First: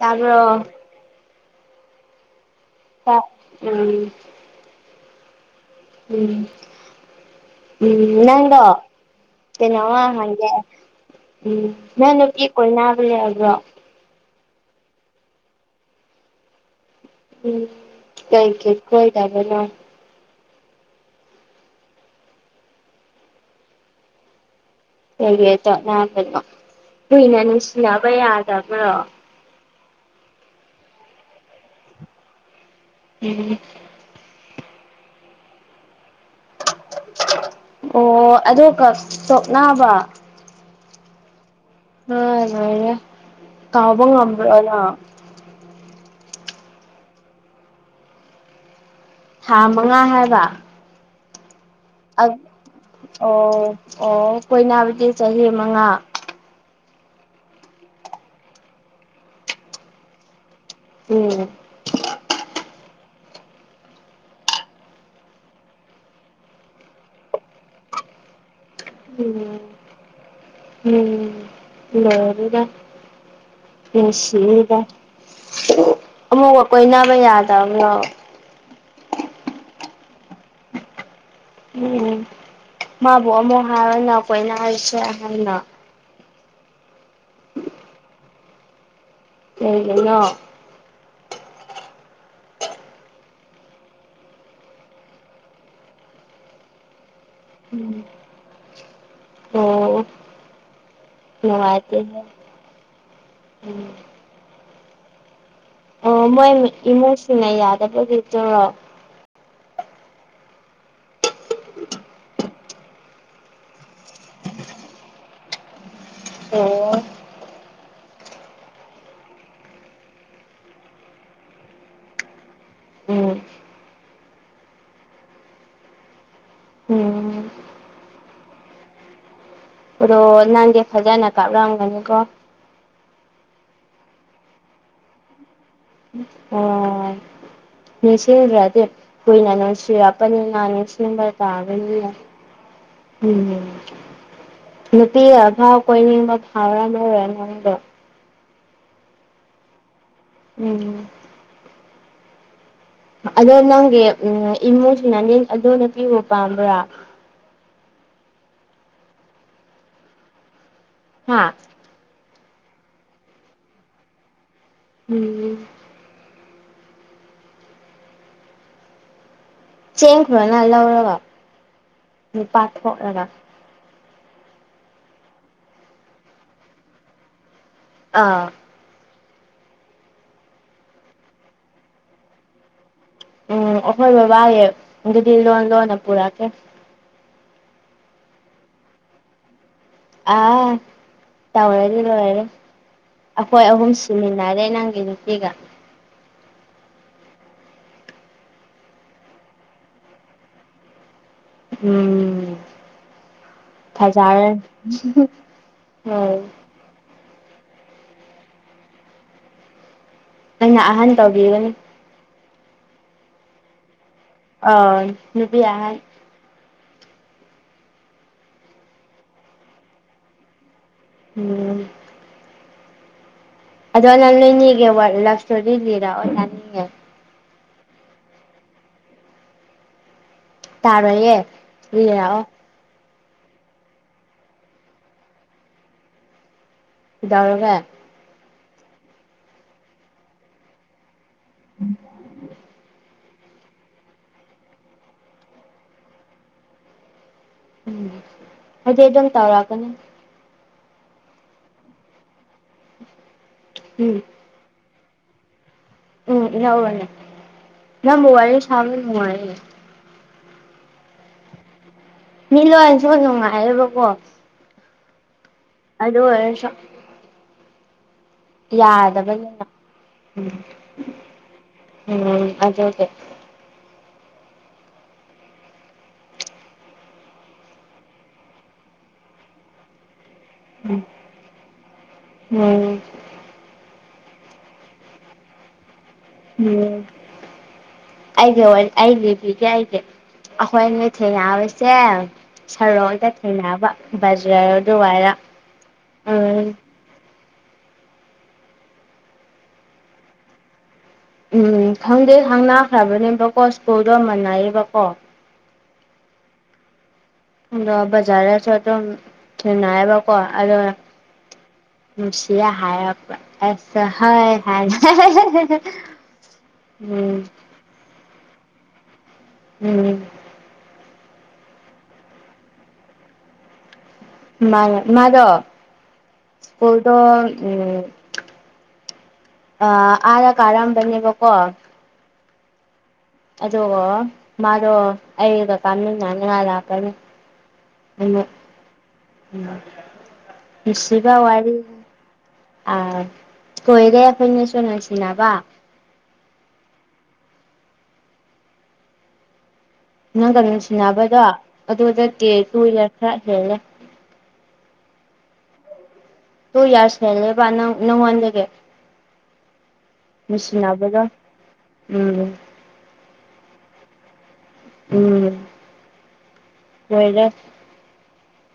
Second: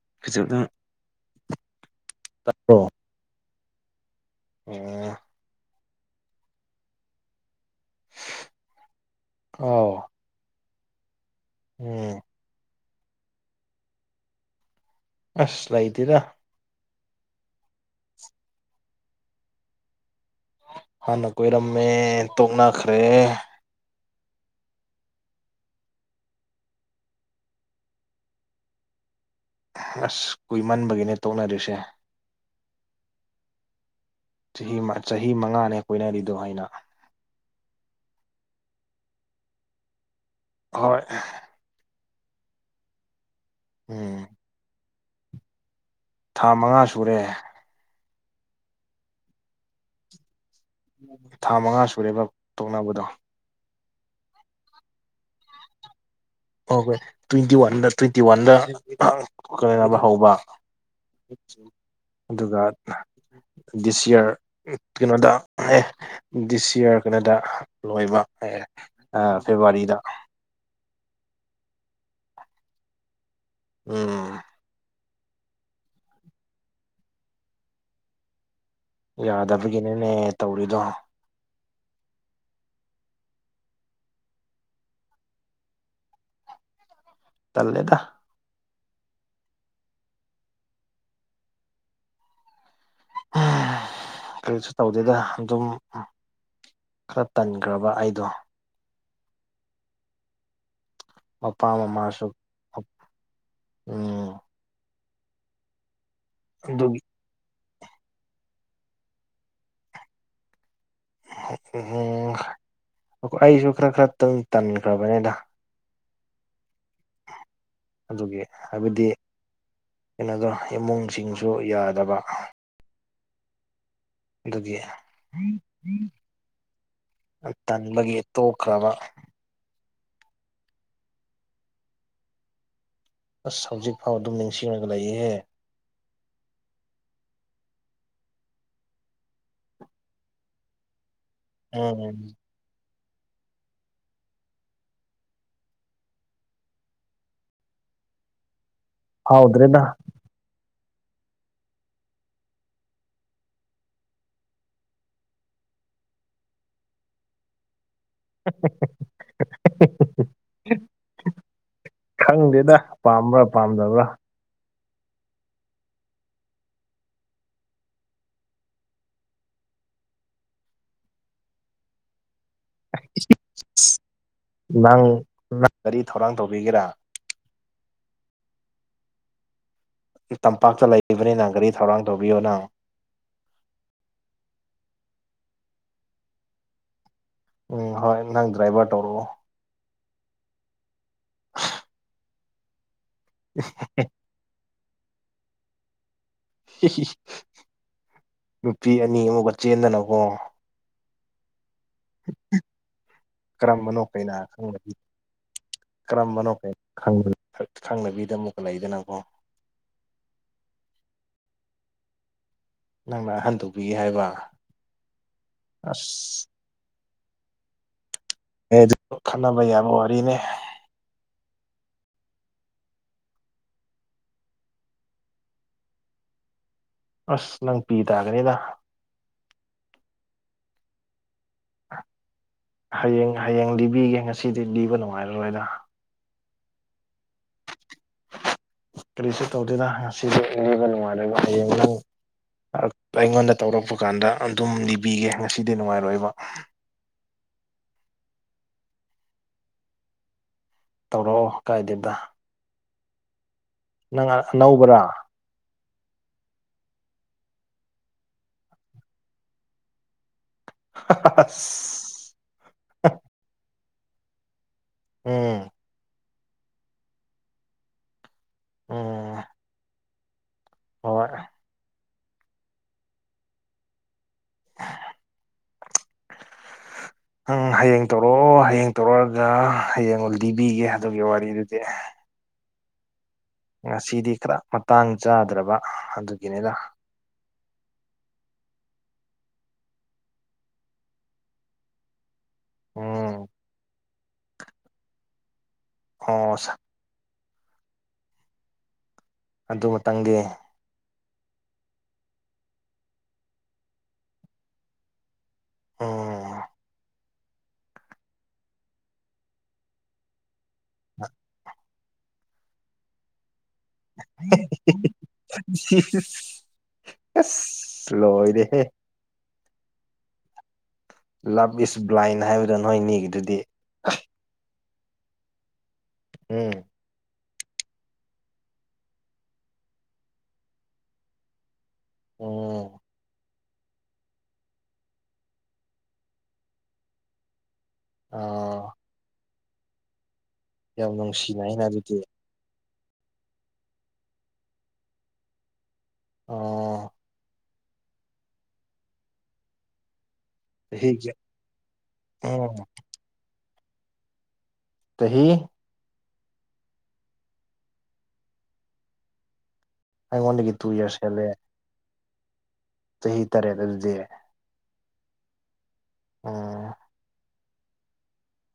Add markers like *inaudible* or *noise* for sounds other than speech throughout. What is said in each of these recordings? ꯇꯥꯕ꯭ꯔꯣ ꯎꯝ ꯑꯣ ꯎꯝ ꯎꯝ ꯅꯪꯗꯣ ꯑꯥꯎ ꯀꯩꯅꯣꯃꯥ ꯍꯪꯪꯪꯒ‌ꯦ ꯎꯝ ꯅꯪ ꯅꯨꯄꯤ ꯀꯣꯏꯅꯥꯕ ꯂꯩꯔꯕ꯭ꯔꯣ ꯑꯁ ꯂꯩꯇꯦꯔ ꯎꯝ ꯊꯦꯡꯀ ꯀꯣꯏ ꯅ ꯍꯥꯟꯅ ꯀꯣꯏꯔꯝꯃꯦ ꯇꯣꯛꯅꯈ꯭ꯔꯦ ꯀꯒꯤꯗꯣ ꯅꯕꯅꯣ ꯀꯨꯏꯅ ꯅꯨꯡꯁꯤꯅꯕ ꯌꯥꯗꯕ꯭ꯔꯣ ꯑꯁ ꯀꯨꯏꯃꯟꯕꯒꯤꯅꯦ ꯇꯣꯛꯅꯔꯤꯁꯦ ꯎꯝ ꯆꯍꯤ ꯆꯍꯤ ꯃꯉꯥꯅꯦ ꯀꯣꯏꯅꯔꯤꯗꯣ ꯍꯥꯏꯅ ꯑꯣ ꯑ ꯀ ꯇꯣꯛꯅꯕ ꯍꯣꯏ ꯍ‌ꯣꯏ ꯉꯥꯏꯔ‌ꯦ ꯀꯧꯕ ꯎꯝ ꯉꯝꯕ꯭ꯔꯣ ꯅꯪ ꯊꯥ ꯃꯉꯥ ꯁꯨꯔꯦ ꯊꯥ ꯃꯉꯥ ꯍꯥꯏꯕ ꯊꯥ ꯃꯉꯥ ꯁꯨꯔꯦꯕ ꯇꯣꯛꯅꯕꯗꯣ ꯑꯣ ꯑꯣ ꯀꯣꯏꯅꯕꯗꯤ ꯆꯍꯤ ꯃꯉꯥ ꯀꯧꯈꯔ‌ꯦ ꯇ꯭ꯋꯦꯟꯇꯤ ꯋꯥꯟꯗ ꯇ꯭ꯋꯦꯟꯇꯤ ꯋꯥꯟꯗ *unintelligible* ꯈꯔ ꯌꯥꯝ ꯍꯧꯕ ꯎꯝ ꯑꯗꯨꯒ ꯗꯤꯁ ꯏꯌꯥꯔ ꯎꯝ ꯀꯩꯅꯣꯗ ꯍꯥꯏꯌ‌ꯦ ꯗꯤꯁ ꯏꯌꯥꯔ ꯀꯩꯅꯣꯗ ꯂꯣꯏꯕ ꯑꯦ ꯑꯥ ꯎꯝ ꯐꯦꯕꯋꯥꯔꯤꯗ ꯎꯝ ꯂꯣꯏꯔꯕꯅꯤꯅ ꯎꯝ ꯎꯅꯁꯤꯗ ꯑꯃꯨꯛꯒ ꯀꯣꯏꯅꯕ ꯌꯥꯗꯕ꯭ꯔꯣ ꯌꯥꯗꯕꯒꯤꯅꯤꯅꯦ ꯇꯧꯔꯤꯗꯣ ꯎꯝ ꯃꯥꯕꯨ ꯑꯃꯨꯛ ꯍꯥꯏꯔꯅ ꯑꯩꯈ‌ꯣꯏꯅ ꯍꯥꯏꯔꯤꯁꯦ ꯍꯥꯏꯅ ꯇꯜꯂ‌ꯦꯗ ꯀꯩꯒꯤꯅ‌ꯣ ꯍꯥ ꯀꯔꯤꯁꯨ ꯇꯧꯗꯦꯗ ꯑꯗꯨꯝ ꯈꯔ ꯇꯟꯈ꯭ꯔꯕ ꯎꯝ ꯑꯩꯗꯣ ꯑꯣ ꯃꯄꯥ ꯅꯨꯡꯉꯥꯏꯇ‌ꯦꯅ‌ꯦ ꯃꯃꯥꯁꯨ ꯎꯝ ꯑꯣ ꯃꯣꯏ ꯑꯗꯨꯒꯤ ꯏꯃꯨꯡꯁꯤꯡꯅ ꯌꯥꯗꯕꯒꯤꯗꯨꯔꯣ ꯎꯝ ꯑꯩꯈ‌ꯣꯏ ꯑꯩꯁꯨ ꯈꯔ ꯈꯔꯇꯪ ꯇꯟꯈ꯭ꯔꯕꯅꯤꯗ ꯑꯣ ꯑꯗꯨꯒꯤ ꯍꯥꯏꯕꯗꯤ ꯏꯪꯉꯗꯔ‌ꯣ ꯏꯃꯨꯡꯁꯤꯡꯁꯨ ꯌꯥꯗꯕ ꯎꯝ ꯑꯗꯨꯗꯤ ꯎꯝ ꯑ ꯇꯟꯕꯒꯤ ꯇꯣꯛꯈ꯭ꯔꯕ ꯑꯗꯣ ꯅꯪꯗꯤ ꯐꯖꯅ ꯀꯥꯞꯂꯝꯒꯅꯤꯀꯣ ꯑꯁ ꯍꯧꯖꯤꯛ ꯐꯥꯎ ꯑꯗꯨꯝ ꯅꯤꯡꯁꯤꯡꯉꯒ ꯂꯩꯌꯦꯍꯦ ꯑꯣ ꯅꯤꯡꯁꯤꯡꯗꯔꯗꯤ ꯀꯨꯏꯅ ꯅꯨꯡꯁꯤꯔꯛꯄꯅꯤꯅ ꯅꯤꯡꯁꯤꯡꯕ ꯇꯥꯕꯅꯤꯅ ꯎꯝ ꯍꯨꯝ ꯅꯨꯄꯤ ꯑꯚꯥꯎ ꯀꯣꯏꯅꯤꯡꯕ ꯐꯥꯎꯔ ꯑꯃꯔ ꯅꯗꯣ ꯍꯥꯎꯗ꯭ꯔꯦꯅ ꯎꯝ ꯑꯗꯣ ꯅꯪꯒꯤ ꯎ ꯏꯃꯨꯡꯁꯤꯡꯅꯅꯦ ꯑꯗꯣꯅ ꯄꯤꯕ ꯄꯥꯝꯕ꯭ꯔꯥ *inaudible* ꯍꯥ ꯈꯪꯗꯦꯗ ꯄꯥꯝꯕ꯭ꯔꯥ ꯄꯥꯝꯗꯕ꯭ꯔꯥ ꯎꯝ ꯆꯦꯡꯈꯨꯔꯅ ꯂꯧꯔꯒ ꯅꯨꯄꯥ ꯊꯣꯛꯂꯒ ꯅꯪ ꯀꯔꯤ ꯊꯧꯔꯥꯡ ꯇꯧꯕꯤꯒꯦꯔꯥ ꯑꯥ ꯇꯝꯄꯥꯛꯇ ꯂꯩꯕꯅꯤꯅ ꯒꯥꯔꯤ ꯊꯧꯔꯥꯡ ꯇꯧꯕꯤꯌꯣꯅ ꯎꯝ ꯑꯩꯈꯣꯏ ꯕꯕꯥꯒꯤ ꯑꯗꯨꯗꯤ ꯂꯣꯟ ꯂꯣꯟꯅ ꯄꯨꯔꯛꯀꯦ ꯎꯝ ꯍꯣꯏ ꯅꯪ ꯗ꯭ꯔꯥꯏꯚꯔ ꯇꯧꯔꯛꯑꯣ ꯑꯥ ꯇꯧꯔꯒ‌ꯦ ꯇꯧꯔꯒ‌ꯦ ꯑꯩꯈꯣꯏ ꯑꯍꯨꯝ ꯁꯤꯃꯤꯟꯅꯔꯦ ꯅꯪꯒꯤ ꯅꯨꯄꯤꯒ ꯅꯨꯄꯤ ꯑꯅꯤ ꯑꯃꯀꯥ ꯆꯦꯟꯗꯅꯀꯣ ꯎꯝ ꯀꯔꯝꯕꯅꯣ ꯀꯩꯅ ꯐꯖꯔꯅꯤ ꯈꯪꯗꯕꯤ ꯍꯣꯏ ꯀꯔꯝꯕꯅꯣ ꯀꯩ ꯈꯪ ꯈꯪꯗꯕꯤꯗ ꯑꯃꯨꯛꯀ ꯂꯩꯗꯅꯀꯣ ꯅꯪꯅ ꯑꯍꯟ ꯇꯧꯕꯤꯒꯅꯤ ꯅꯪꯅ ꯍꯟꯗꯣꯛꯄꯤꯒꯦ ꯍꯥꯏꯕ *unintelligible* ꯑꯁ ꯑꯦ ꯑꯗꯨ ꯈꯟꯅꯕ ꯌꯥꯕ ꯋꯥꯔꯤꯅꯦ ꯎꯝ ꯑꯗ ꯅꯅꯅꯤꯒ ꯂꯚ ꯁꯇꯣꯔꯤ ꯏꯗꯔ ꯅ ꯑꯁ ꯅꯪ ꯄꯤ ꯇꯥꯒꯅꯤꯗ ꯇꯥꯔꯣꯏꯌꯦꯦ ꯂꯩꯔꯥꯛꯑꯣ ꯍꯌꯦꯡ ꯍꯌꯦꯡ ꯂꯤꯕꯤꯒꯦ ꯉꯁꯤꯗꯤ ꯂꯤꯕ ꯅꯨꯡꯉꯥꯏꯔꯔꯣꯏꯗ ꯏꯗꯎꯔꯒ ꯀꯔꯤꯁꯨ ꯇꯧꯗꯦꯗ ꯉꯁꯤꯁꯦꯕ ꯅꯨꯡꯉꯥꯏꯔ ꯍꯌꯦꯡ ꯑꯩꯉꯣꯟꯗ ꯇꯧꯔꯛꯄ ꯀꯥꯟꯗ ꯑꯗꯨꯝ ꯂꯤꯕꯤꯒꯦ ꯉꯁꯤꯗꯤ ꯅꯨꯡꯉꯥꯏꯔꯣꯏꯕ ꯎꯝ ꯍꯥꯏꯗꯤ ꯑꯗꯨꯝ ꯇꯧꯔꯛꯀꯅꯤ ꯇꯧꯔꯛꯑꯣ ꯀꯥꯏꯗꯦꯗ ꯎꯝ ꯅꯪ ꯑꯅꯧꯕꯔꯥ ꯎꯝ ꯌꯥꯎ ꯋꯥꯅꯦ ꯅꯪꯒ ꯋꯥꯔꯤ ꯁꯥꯕ ꯅꯨꯡꯉꯥꯏꯅꯦ *unintelligible* ꯃꯤ ꯂꯣꯏꯔꯁꯨ ꯅꯨꯡꯉꯥꯏꯌꯦꯕꯀꯣ ꯎꯝ ꯑꯗꯨꯑꯣꯏꯔꯁꯨ ꯎꯝ ꯌꯥꯗꯕꯅꯤꯅ ꯎꯝ ꯍꯣꯏ ꯎꯝ ꯑꯗꯗꯦ *inaudible* ꯎꯝ ꯍꯌꯦꯡ ꯇꯧꯔꯛꯑꯣ ꯍꯌꯦꯡ ꯇꯧꯔꯛꯑꯒ ꯍꯌꯦꯡꯂ ꯗꯤꯕꯤꯒꯦ ꯎꯝ ꯑꯗꯨꯒꯤ ꯋꯥꯔꯤꯗꯨꯗꯤ ꯎꯝ ꯉꯁꯤꯗꯤ ꯈꯔ ꯃꯇꯥꯡ ꯆꯥꯗ꯭ꯔꯕ ꯑꯗꯨ ꯑꯣꯝ ꯑꯩꯒꯤ ꯑꯩꯒꯤꯕꯤꯒꯦ ꯑꯩꯒꯤ ꯑꯩꯈꯣꯏ ꯑ ꯅꯤ ꯊꯦꯡꯅꯕꯁꯦ ꯁꯔꯣꯗ ꯎꯝ ꯊꯦꯡꯅꯕ ꯕꯖꯥꯔ ꯑꯗꯨ ꯋꯥꯏꯗ ꯑꯣ ꯑꯗꯨꯃꯇꯪꯒꯤ ꯎꯝ ꯈꯪꯗꯦ ꯈꯪꯅꯈ꯭ꯔꯕꯅꯦꯕꯀꯣ ꯁ꯭ꯀꯨꯜꯗꯣ ꯃꯥꯟꯅꯩꯌꯦꯕꯀꯣ ꯑꯣ ꯑꯗꯣ ꯕꯖꯥꯔꯗꯁꯨ ꯑꯗꯨꯝ ꯊꯦꯡꯅꯌꯦꯕꯀꯣ ꯑꯗꯣ ꯑ ꯅꯨꯡꯁꯤꯌꯦ ꯍꯥꯏꯌꯦ ꯑꯩꯁꯨ ꯍꯣꯏ ꯍꯥꯏ *unintelligible* ꯎꯝ ꯑꯁ ꯂꯣꯏꯔꯦꯍꯦ ꯎꯝ ꯂꯞ ꯏꯁ ꯕ꯭ꯂꯥꯏꯟ ꯍꯥꯏꯕꯗꯣ ꯅꯣꯏ ꯑꯅꯤꯒꯤꯗꯨꯗꯤ ꯃꯥꯅꯤ ꯃꯥꯗꯣ ꯎꯝ ꯑꯣ ꯑꯝ ꯑꯥꯗ ꯀꯥꯔꯝꯕꯅꯦꯕꯀꯣ ꯑꯣ ꯑꯗꯨ ꯃꯥꯗꯣ ꯑꯩꯒ ꯀꯥꯃꯤꯟꯅꯅꯤꯉꯥꯏ ꯂꯥꯛꯀꯅꯤ ꯑ *unintelligible* ꯌꯥꯝ ꯅꯨꯡꯁꯤꯕ ꯋꯥꯔꯤ ꯅꯨꯡꯁꯤꯅꯩꯅ ꯑꯗꯨꯗꯤ ꯑꯥ ꯀꯣꯏꯔꯦ ꯑꯩꯈꯣꯏꯅꯤꯁꯨ ꯅꯨꯡꯁꯤꯅꯕ ꯑꯣ ꯅꯪꯒ ꯆꯍꯤꯒꯤ ꯅꯨꯡꯁꯤꯅꯕꯗꯣ ꯑꯗꯨꯗ ꯀꯦ ꯎꯝ ꯇꯨ ꯌꯥꯔ ꯈꯔ ꯍꯦꯜꯂꯦ ꯆꯍꯤ ꯇꯨ ꯏꯌꯥꯔꯁ ꯍꯦꯟ ꯂꯦꯕ ꯅꯉꯣꯟꯗꯒꯤ ꯃꯦꯆ ꯑꯩꯉꯣꯟꯗꯒꯤ ꯇꯨ ꯌꯔꯁ ꯅꯕꯒ ꯍꯦꯜꯂꯦ ꯎꯝ ꯆꯍꯤ ꯇꯔꯦꯠ ꯑꯗꯨꯗꯤ ꯎꯝ ꯎꯝ *unintelligible*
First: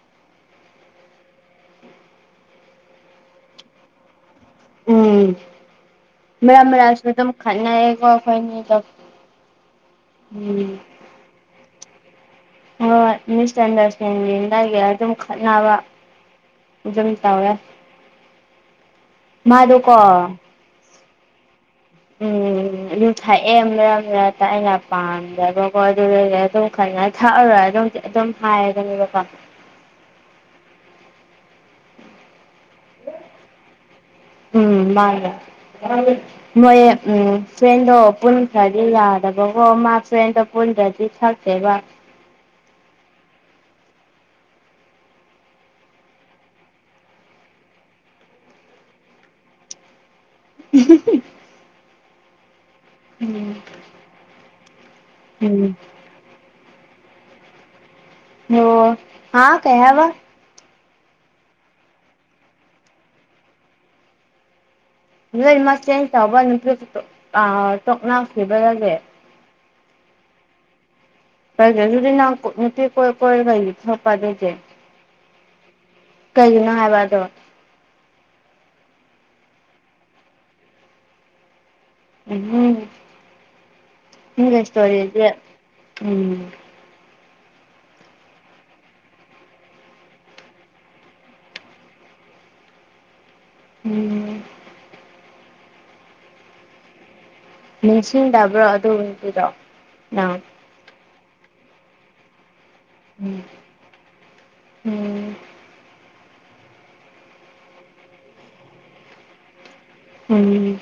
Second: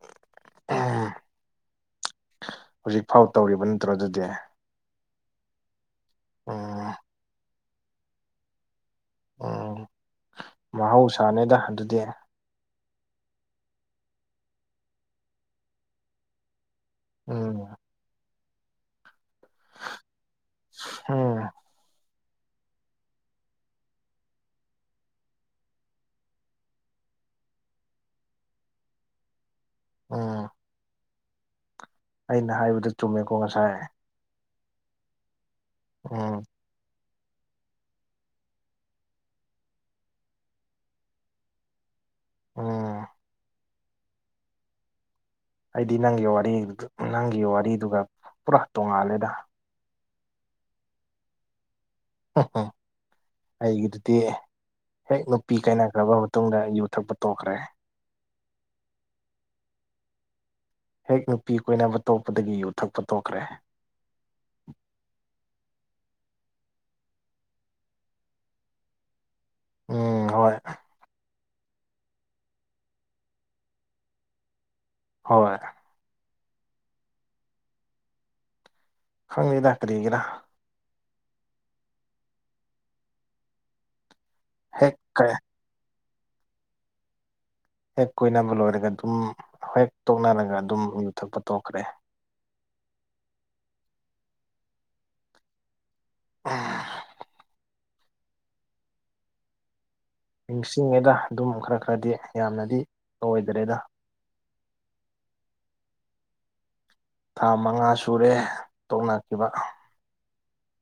*unintelligible* ꯍꯧꯖꯤꯛ ꯐꯥꯎ ꯇꯧꯔꯤꯕ ꯅꯠꯇ꯭ꯔꯣ ꯑꯗꯨꯗꯤ ꯎꯝ ꯃꯔꯛ ꯎꯝ ꯃꯔꯥꯛꯁꯨ ꯑꯗꯨꯝ ꯈꯠꯅꯩꯌꯦꯀꯣ ꯑꯩꯈꯣꯏꯅꯤ ꯑꯗꯨꯝ ꯎꯝ ꯃꯍꯧꯁꯥꯅꯦꯗ ꯑꯗꯨꯗꯤ ꯍꯣꯏ ꯃꯤꯁ ꯑꯟꯗ꯭ꯔꯁꯇꯦꯟꯗꯒꯤ ꯑꯗꯨꯝ ꯈꯠꯅꯕ ꯖꯪ ꯇꯧꯋꯦ ꯎꯝ ꯃꯥꯗꯨ ꯀꯣ ꯍꯝ ꯎꯝ ꯑꯗꯨ ꯊꯥꯛꯑꯦ ꯃꯔꯛ ꯃꯔꯛꯇ ꯑꯩꯅ ꯄꯥꯝꯗꯕꯀꯣ ꯑꯗꯨꯗꯩꯗ ꯑꯗꯨꯝ ꯐꯖꯅ ꯊꯥꯛꯛꯑꯔꯒ ꯑꯗꯨꯝ꯫ ꯑꯗꯨꯝ ꯍꯥꯏꯔꯒꯅꯦꯕꯀ꯫ ꯑꯣ꯫ ꯑꯩꯅ ꯍꯥꯏꯕꯗ ꯆꯨꯝꯃꯦꯀꯣ ꯉꯁꯥꯏ ꯎꯝ ꯃꯥꯔꯂ ꯎꯝ ꯃꯣꯏ ꯐ꯭ꯔꯦꯟꯗꯣ ꯄꯨꯟꯈ꯭ꯔꯗꯤ ꯌꯥꯗꯕꯀꯣ ꯃꯥ ꯐ꯭ꯔꯦꯟꯗꯣ ꯄꯨꯟꯈ꯭ꯔꯗꯤ ꯊꯛꯛꯇꯦꯕ ꯑꯣ ꯑꯩꯗꯤ ꯅꯪꯒꯤ ꯋꯥꯔꯤ ꯅꯪꯒꯤ ꯋꯥꯔꯤꯗꯨꯒ ꯄꯨꯔꯥ ꯇꯣꯡꯉꯥꯜꯂꯦꯗ *unintelligible* *unintelligible* ꯎꯝ ꯑꯩꯒꯤꯗꯨꯗꯤ ꯍꯦꯛ ꯅꯨꯄꯤ ꯎꯝ ꯀꯥꯏꯅꯈ꯭ꯔꯕ ꯃꯇꯨꯡꯗ ꯌꯨ ꯊꯛꯄ ꯇꯣꯛꯈ꯭ꯔꯦ ꯑꯣ ꯍꯥꯥ ꯀꯩ ꯍꯥꯏꯕ ꯍꯦꯛ ꯅꯨꯄꯤ ꯀꯣꯏꯅꯕ ꯇꯣꯛꯄꯗꯒꯤ ꯌꯨ ꯊꯛꯄ ꯇꯣꯛꯈ꯭ꯔꯦ ꯅꯣꯏ ꯃꯆꯦꯟ ꯇꯧꯕ ꯅꯨꯄꯤ ꯇꯣꯛꯅꯈꯤꯕꯗꯒꯦ ꯎꯝ ꯍꯣꯏ ꯐꯔꯦ ꯑꯗꯨꯗꯤ ꯅꯪ ꯅꯨꯄꯤ ꯀꯣꯏ ꯀꯣꯏꯔꯒ ꯌꯨ ꯊꯛꯂꯛꯄ ꯑꯗꯨꯗꯤ ꯍꯣꯏ꯫ ꯀꯩꯒꯤꯅꯣ ꯍꯥꯏꯕ ꯑꯗꯣ꯫ ꯈꯪꯗꯦꯗꯥ ꯀꯔꯤꯒꯤꯔꯥ꯫ ꯎꯝ ꯏꯦꯁ ꯍꯦꯛ ꯑꯣꯏꯗ꯭ꯔꯦ ꯎꯝ꯫ ꯍꯦꯛ ꯀꯣꯏꯅꯕ ꯂꯣꯏꯔꯒ ꯑꯗꯨꯝ ꯍ ꯍꯦꯛ ꯇꯣꯛꯅꯔꯒ ꯑꯗꯨꯝ ꯌꯨꯊꯛꯄ ꯇꯣꯛꯈ꯭ꯔꯦ ꯎꯝ ꯎ ꯅꯤꯡꯁꯤꯡꯗꯕ꯭ꯔꯣ ꯑꯗꯨꯗꯨꯔꯣ ꯅꯪ ꯅꯤꯡꯁꯤꯡꯉꯦꯗ ꯑꯗꯨꯝ ꯈꯔ ꯈꯔꯗꯤ ꯌꯥꯝꯅꯗꯤ ꯎꯝ ꯑꯣꯏꯗ꯭ꯔꯦꯗ ꯎꯝ ꯊꯥ ꯃꯉꯥ ꯁꯨꯔꯦ ꯇꯧꯅꯈꯤꯕ ꯎꯝ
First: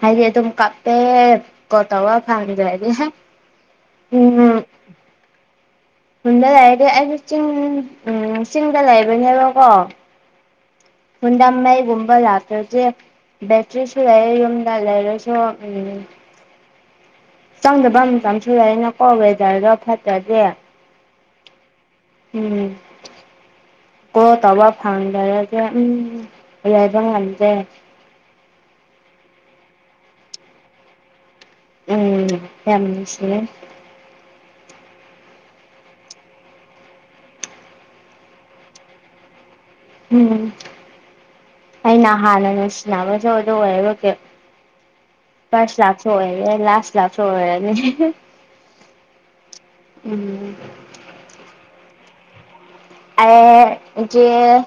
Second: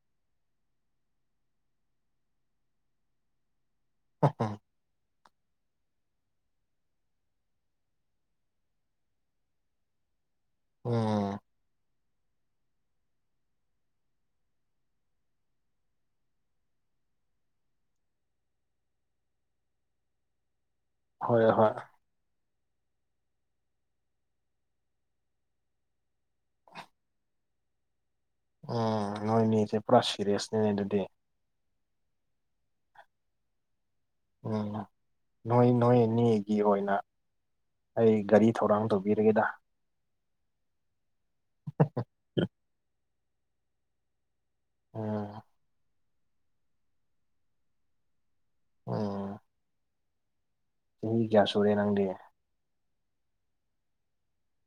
ꯍꯥꯏꯗꯤ ꯑꯗꯨꯝ ꯀꯞꯄꯦ ꯀꯣꯠꯇꯋꯥ ꯐꯗ꯭ꯔ ꯍꯥꯏꯗꯤ ꯎꯝ ꯎꯝ ꯈꯨꯟꯗ ꯂꯩꯔꯗꯤ ꯑꯩꯁꯨ ꯆꯤꯡ ꯎ ꯆꯤꯡꯗ ꯂꯩꯕꯅꯦꯕꯀꯣ ꯑꯣ ꯍꯨꯟꯗ ꯃꯒꯨꯝꯕ ꯂꯇꯔꯁꯦ ꯕꯦꯇ꯭ꯔꯤꯁꯨ ꯂꯩ ꯌꯨꯝꯗ ꯂꯩꯔꯁꯨ ꯎꯝ ꯆꯪꯗꯕ ꯃꯇꯝꯁꯨ ꯂꯩꯅꯀꯣ ꯋꯦꯗꯔꯗꯣ ꯐꯠꯇ꯭ꯔꯗꯤꯦ ꯍꯣꯏ ꯍꯣꯏ ꯎꯝ ꯀꯣ ꯇꯧꯕ ꯐꯪꯗꯔꯗꯤꯦ ꯎꯝ ꯌꯥꯕ ꯉꯝꯗꯦ ꯎꯝ ꯅꯣꯏꯅꯦ ꯏꯆꯦ ꯄꯨꯔꯥ ꯁꯤꯦꯔꯤꯌꯁꯅꯦꯅꯦ ꯑꯗꯨꯗꯤ ꯎꯝ ꯌꯥꯝꯁꯤ ꯎꯝ ꯅꯣꯏ ꯅꯣꯏ ꯑꯅꯤꯒꯤ ꯑꯣꯏꯅ ꯑꯩ ꯒꯥꯔꯤ ꯊꯧꯔꯥꯡ ꯇꯧꯕꯤꯔꯒꯦꯗ ꯎꯝ ꯑꯩꯅ ꯍꯥꯟꯅ ꯅꯨꯡꯁꯤꯅꯕꯁꯨ ꯑꯗꯨ ꯑꯣꯏꯔꯒ ꯑꯣ ꯐꯁ ꯂꯥꯛꯁꯨ ꯑꯣꯏꯦ ꯂꯥꯁ ꯂꯥꯛꯁꯨ ꯑꯣꯏꯋꯦꯅꯦ ꯎꯝ꯫ ꯎꯝ꯫ ꯆꯍꯤ ꯀꯌꯥ ꯁꯨꯔꯦ ꯅꯪꯗꯤ꯫ ꯑꯩ *unintelligible*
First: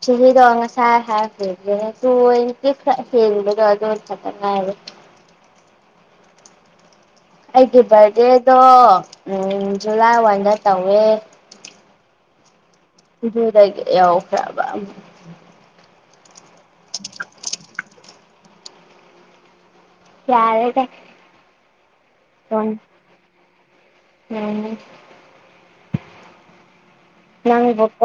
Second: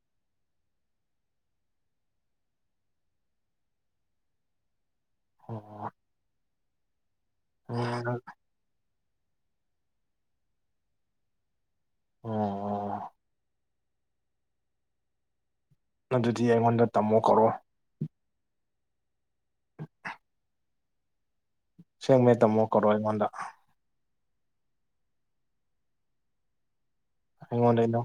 ꯁꯤꯗ ꯁ ꯍꯥꯥꯏ ꯐꯦ ꯇ ꯍꯦꯂ꯫ ꯑꯣ ꯑꯩꯒꯤ ꯕꯥꯔꯗꯦꯗꯣ ꯖꯨꯂꯥꯏ ꯋꯥꯟꯗ ꯇꯧꯋꯦ ꯑꯣ ꯑꯗꯨꯗꯗ ꯌꯥ ꯈꯔꯕ ꯑꯗꯨꯗꯤ ꯑꯩꯉꯣꯟꯗ ꯇꯝꯃꯣ ꯀꯧꯔꯣ ꯎ ꯌꯥꯔꯦꯒ ꯁꯦꯡꯃꯦ ꯇꯝꯃꯣ ꯀꯧꯔꯣ ꯑꯩꯉꯣꯟꯗ ꯎꯝ ꯅꯪ ꯑꯩꯉꯣꯟꯗ ꯑꯗꯨꯝ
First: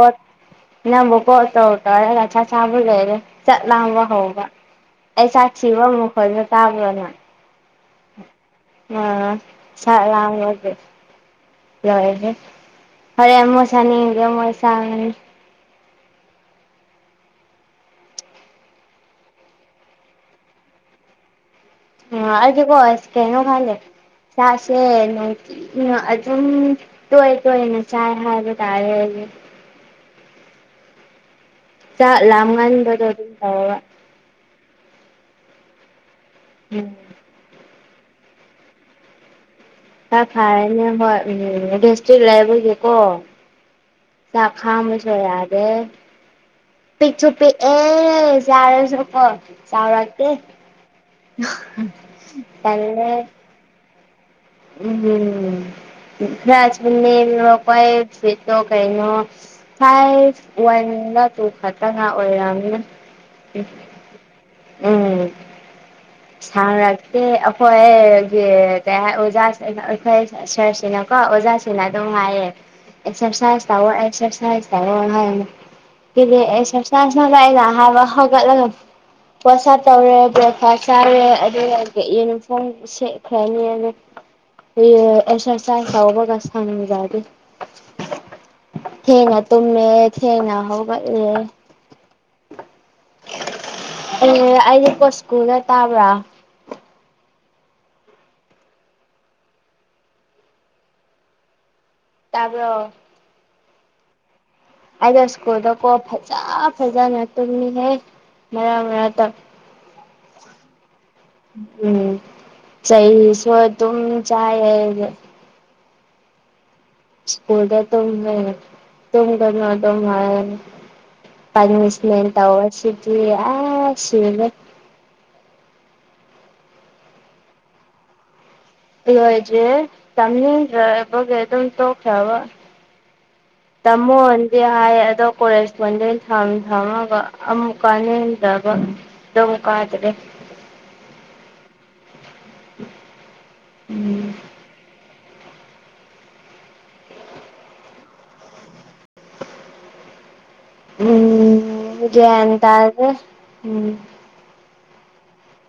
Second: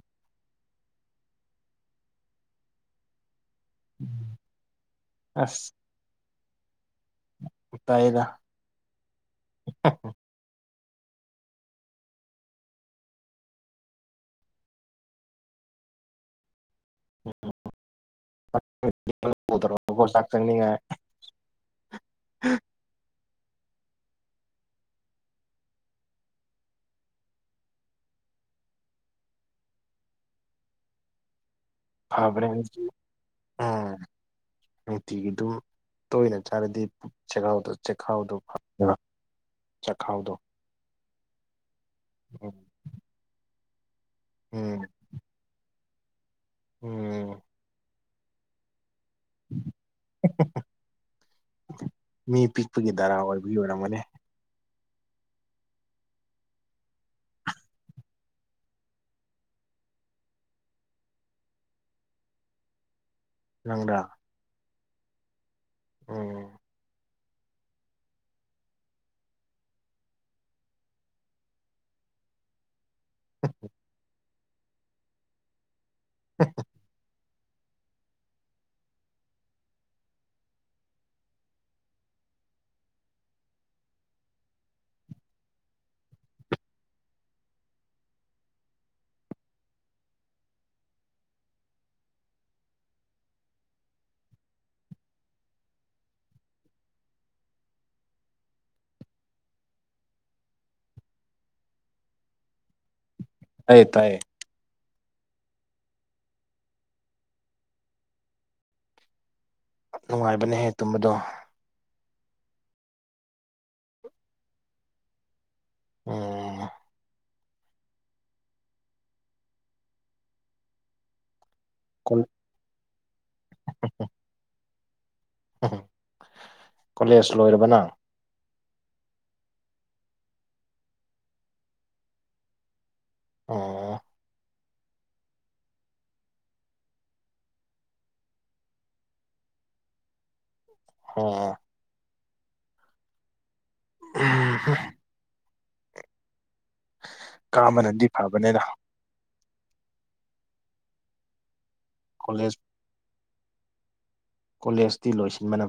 ꯅꯪꯕꯨ ꯀꯣ ꯇ ꯎ ꯇꯔ ꯆ ꯆꯕꯗꯦ ꯆꯠ ꯂꯥꯡꯕ ꯍꯧꯕ ꯑꯩ ꯑꯁ ꯆꯥꯛꯊꯤꯕ ꯑꯃꯨꯛ ꯈꯣꯏꯁꯨ ꯇꯥꯕ꯭ꯔꯣꯅ ꯇꯥꯏꯗ꯫ ꯑ ꯑ ꯑꯣꯏ꯫ ꯌꯥꯣꯏꯁꯦ ꯐꯔꯦꯟ ꯃꯨꯛ ꯁꯥꯅꯤꯡꯒꯦ ꯃꯣꯏ ꯁꯥꯡꯉꯅꯤ ꯔ ꯆꯪꯉ ꯑꯗꯤ ꯀꯣ ꯀꯩꯅꯣ ꯈꯪꯗꯦ ꯆꯥꯛꯁꯦ ꯅꯨꯡꯊꯤꯟ꯫ ꯎ ꯑꯗꯨꯝ ꯇꯣꯏ ꯇꯣꯏꯅ ꯆꯥꯏ ꯍꯥꯏꯕ ꯇꯥꯔꯦꯗꯤ ꯆꯥꯛ ꯈꯕꯔꯦ ꯂꯥꯝꯒꯟꯕꯗꯣ ꯑꯗꯨꯝ ꯇꯧꯋꯦꯕ ꯎꯝ ꯅꯨꯡꯇꯤꯒꯤ ꯑꯗꯨꯝ ꯇꯣꯏꯅ ꯎꯝ ꯆꯥꯔꯗꯤꯥꯎꯗ ꯆꯦꯛꯈꯥꯎꯗꯣ ꯐ ꯈꯔ ꯐꯔꯦꯅꯦ ꯍꯣꯏ ꯎꯝ ꯁꯇ꯭ꯔꯤꯛ ꯎꯝ ꯂꯩꯕꯒꯤꯦꯀꯣ ꯎꯝ ꯆꯈꯥꯝꯕꯁꯨ ꯌꯥꯗꯦ ꯎꯝ ꯆꯨꯞꯄꯤ ꯑꯦ ꯆꯥꯔꯁꯨꯀꯣ ꯆꯥꯎꯔꯛꯀꯦ ꯃꯤ ꯄꯤꯛꯄꯒꯤ ꯇꯜꯂꯦ ꯗꯔꯥ ꯑꯣꯏꯕꯒꯤ ꯑꯣꯏꯔꯝꯃꯅꯤ ꯎꯝ *unintelligible* ꯀꯩꯅꯣ ꯁꯥꯏꯖ ꯋꯥꯟꯒ ꯇꯨ ꯈꯛꯇꯅ ꯑꯣꯏꯔꯝꯅ ꯅꯪꯗ ꯎ ꯎꯝ ꯎꯝ ꯁꯥꯟꯅꯔꯛꯇꯦ ꯑꯩꯈꯣꯏ ꯀ ꯑꯣꯖꯥꯁꯤꯡꯅ ꯑꯩꯈꯣꯏ ꯁꯔꯁꯤꯅ ꯀꯣ ꯑꯣꯖꯥꯁꯤꯅ ꯑꯗꯨꯝ ꯍꯥꯏꯌꯦ ꯑꯦꯛꯁꯔꯁ ꯇꯧꯣ ꯑꯦꯛꯁꯔꯁ ꯇꯥꯣ ꯍꯥꯏ ꯑꯦꯛꯁꯔ ꯥꯏꯅ ꯍꯥꯏꯕ ꯍꯧꯒꯠꯂꯒ ꯄꯣꯠꯁ ꯇꯧꯔꯦ ꯕ꯭ꯔꯦꯛꯐꯥꯁ ꯆꯥꯏꯔꯦ ꯑꯗꯨꯒ ꯌꯨꯅꯤꯐꯣꯔꯝ ꯁꯦꯠꯈ꯭ꯔꯅꯤ ꯑꯗꯨ ꯑꯦꯁ ꯆꯁꯥꯎꯕꯒ ꯁ ꯊꯅꯖꯗꯦ ꯊꯦꯡꯉ ꯇꯨꯝꯃꯦꯃꯦ ꯊꯦꯡꯉ ꯍꯒꯜꯦ ꯑꯦ ꯑꯩꯁꯦ ꯀꯣꯠꯁꯀꯨꯜꯒ ꯇꯥꯕ꯭ꯔꯥ ꯇꯥꯕ꯭ꯔꯣ ꯇꯥꯏ ꯇꯥꯏ ꯑꯩꯗ ꯁ꯭ꯀꯨꯜꯗꯀꯣ ꯐꯖ ꯐꯖꯅ ꯇꯨꯝꯃꯤꯉꯩ ꯃꯔꯛ ꯃꯔꯛꯇ ꯅꯨꯡꯉꯥꯏꯕꯅꯦꯍꯦ ꯇꯨꯝꯕꯗꯣ ꯎꯝ ꯆꯩꯁꯨ ꯑꯗꯨꯝ ꯆꯥꯏꯌꯦ ꯑꯩ *unintelligible* ꯁ꯭ꯀꯨꯜꯗ ꯇꯨꯝ ꯂꯩꯔꯦ ꯇꯨꯝꯗꯅ ꯑꯗꯨꯝ ꯍꯥꯏꯔ ꯄꯅꯤꯁꯃꯦꯟꯠ ꯇꯧꯋꯁꯤꯗꯤ ꯑ ꯁꯤꯔꯦ ꯎꯝ ꯀꯣꯂꯦꯖ ꯂꯣꯏꯔꯕꯅ ꯂꯣꯏꯗ꯭ꯔꯤꯌꯦ ꯇꯝꯅꯤꯡꯗ꯭ꯔꯕꯒꯤ ꯑꯗꯨꯝ ꯇꯣꯛꯈ꯭ꯔꯕ ꯑꯣ ꯇꯝꯃꯣꯢ ꯗꯤ ꯍꯥꯏ ꯑꯗꯣ ꯀꯣꯂꯦꯖ ꯀꯣꯟꯗꯦꯜ ꯊꯝꯃꯒ ꯑꯃꯨꯛ ꯀꯥꯟꯅꯤꯡꯗꯕ ꯗꯝ ꯀꯥꯗꯗꯤ *unintelligible* *inaudible* *inaudible* ꯀꯥꯃꯅꯗꯤ ꯐꯕꯅꯤꯅ *inaudible* ꯎꯝ ꯒ꯭ꯌꯥꯟ ꯀꯣꯂꯦꯖ ꯇꯥꯗꯦ ꯎꯝ ꯀꯣꯂꯦꯖꯇꯤ ꯂꯣꯏꯁꯤꯟꯕꯅ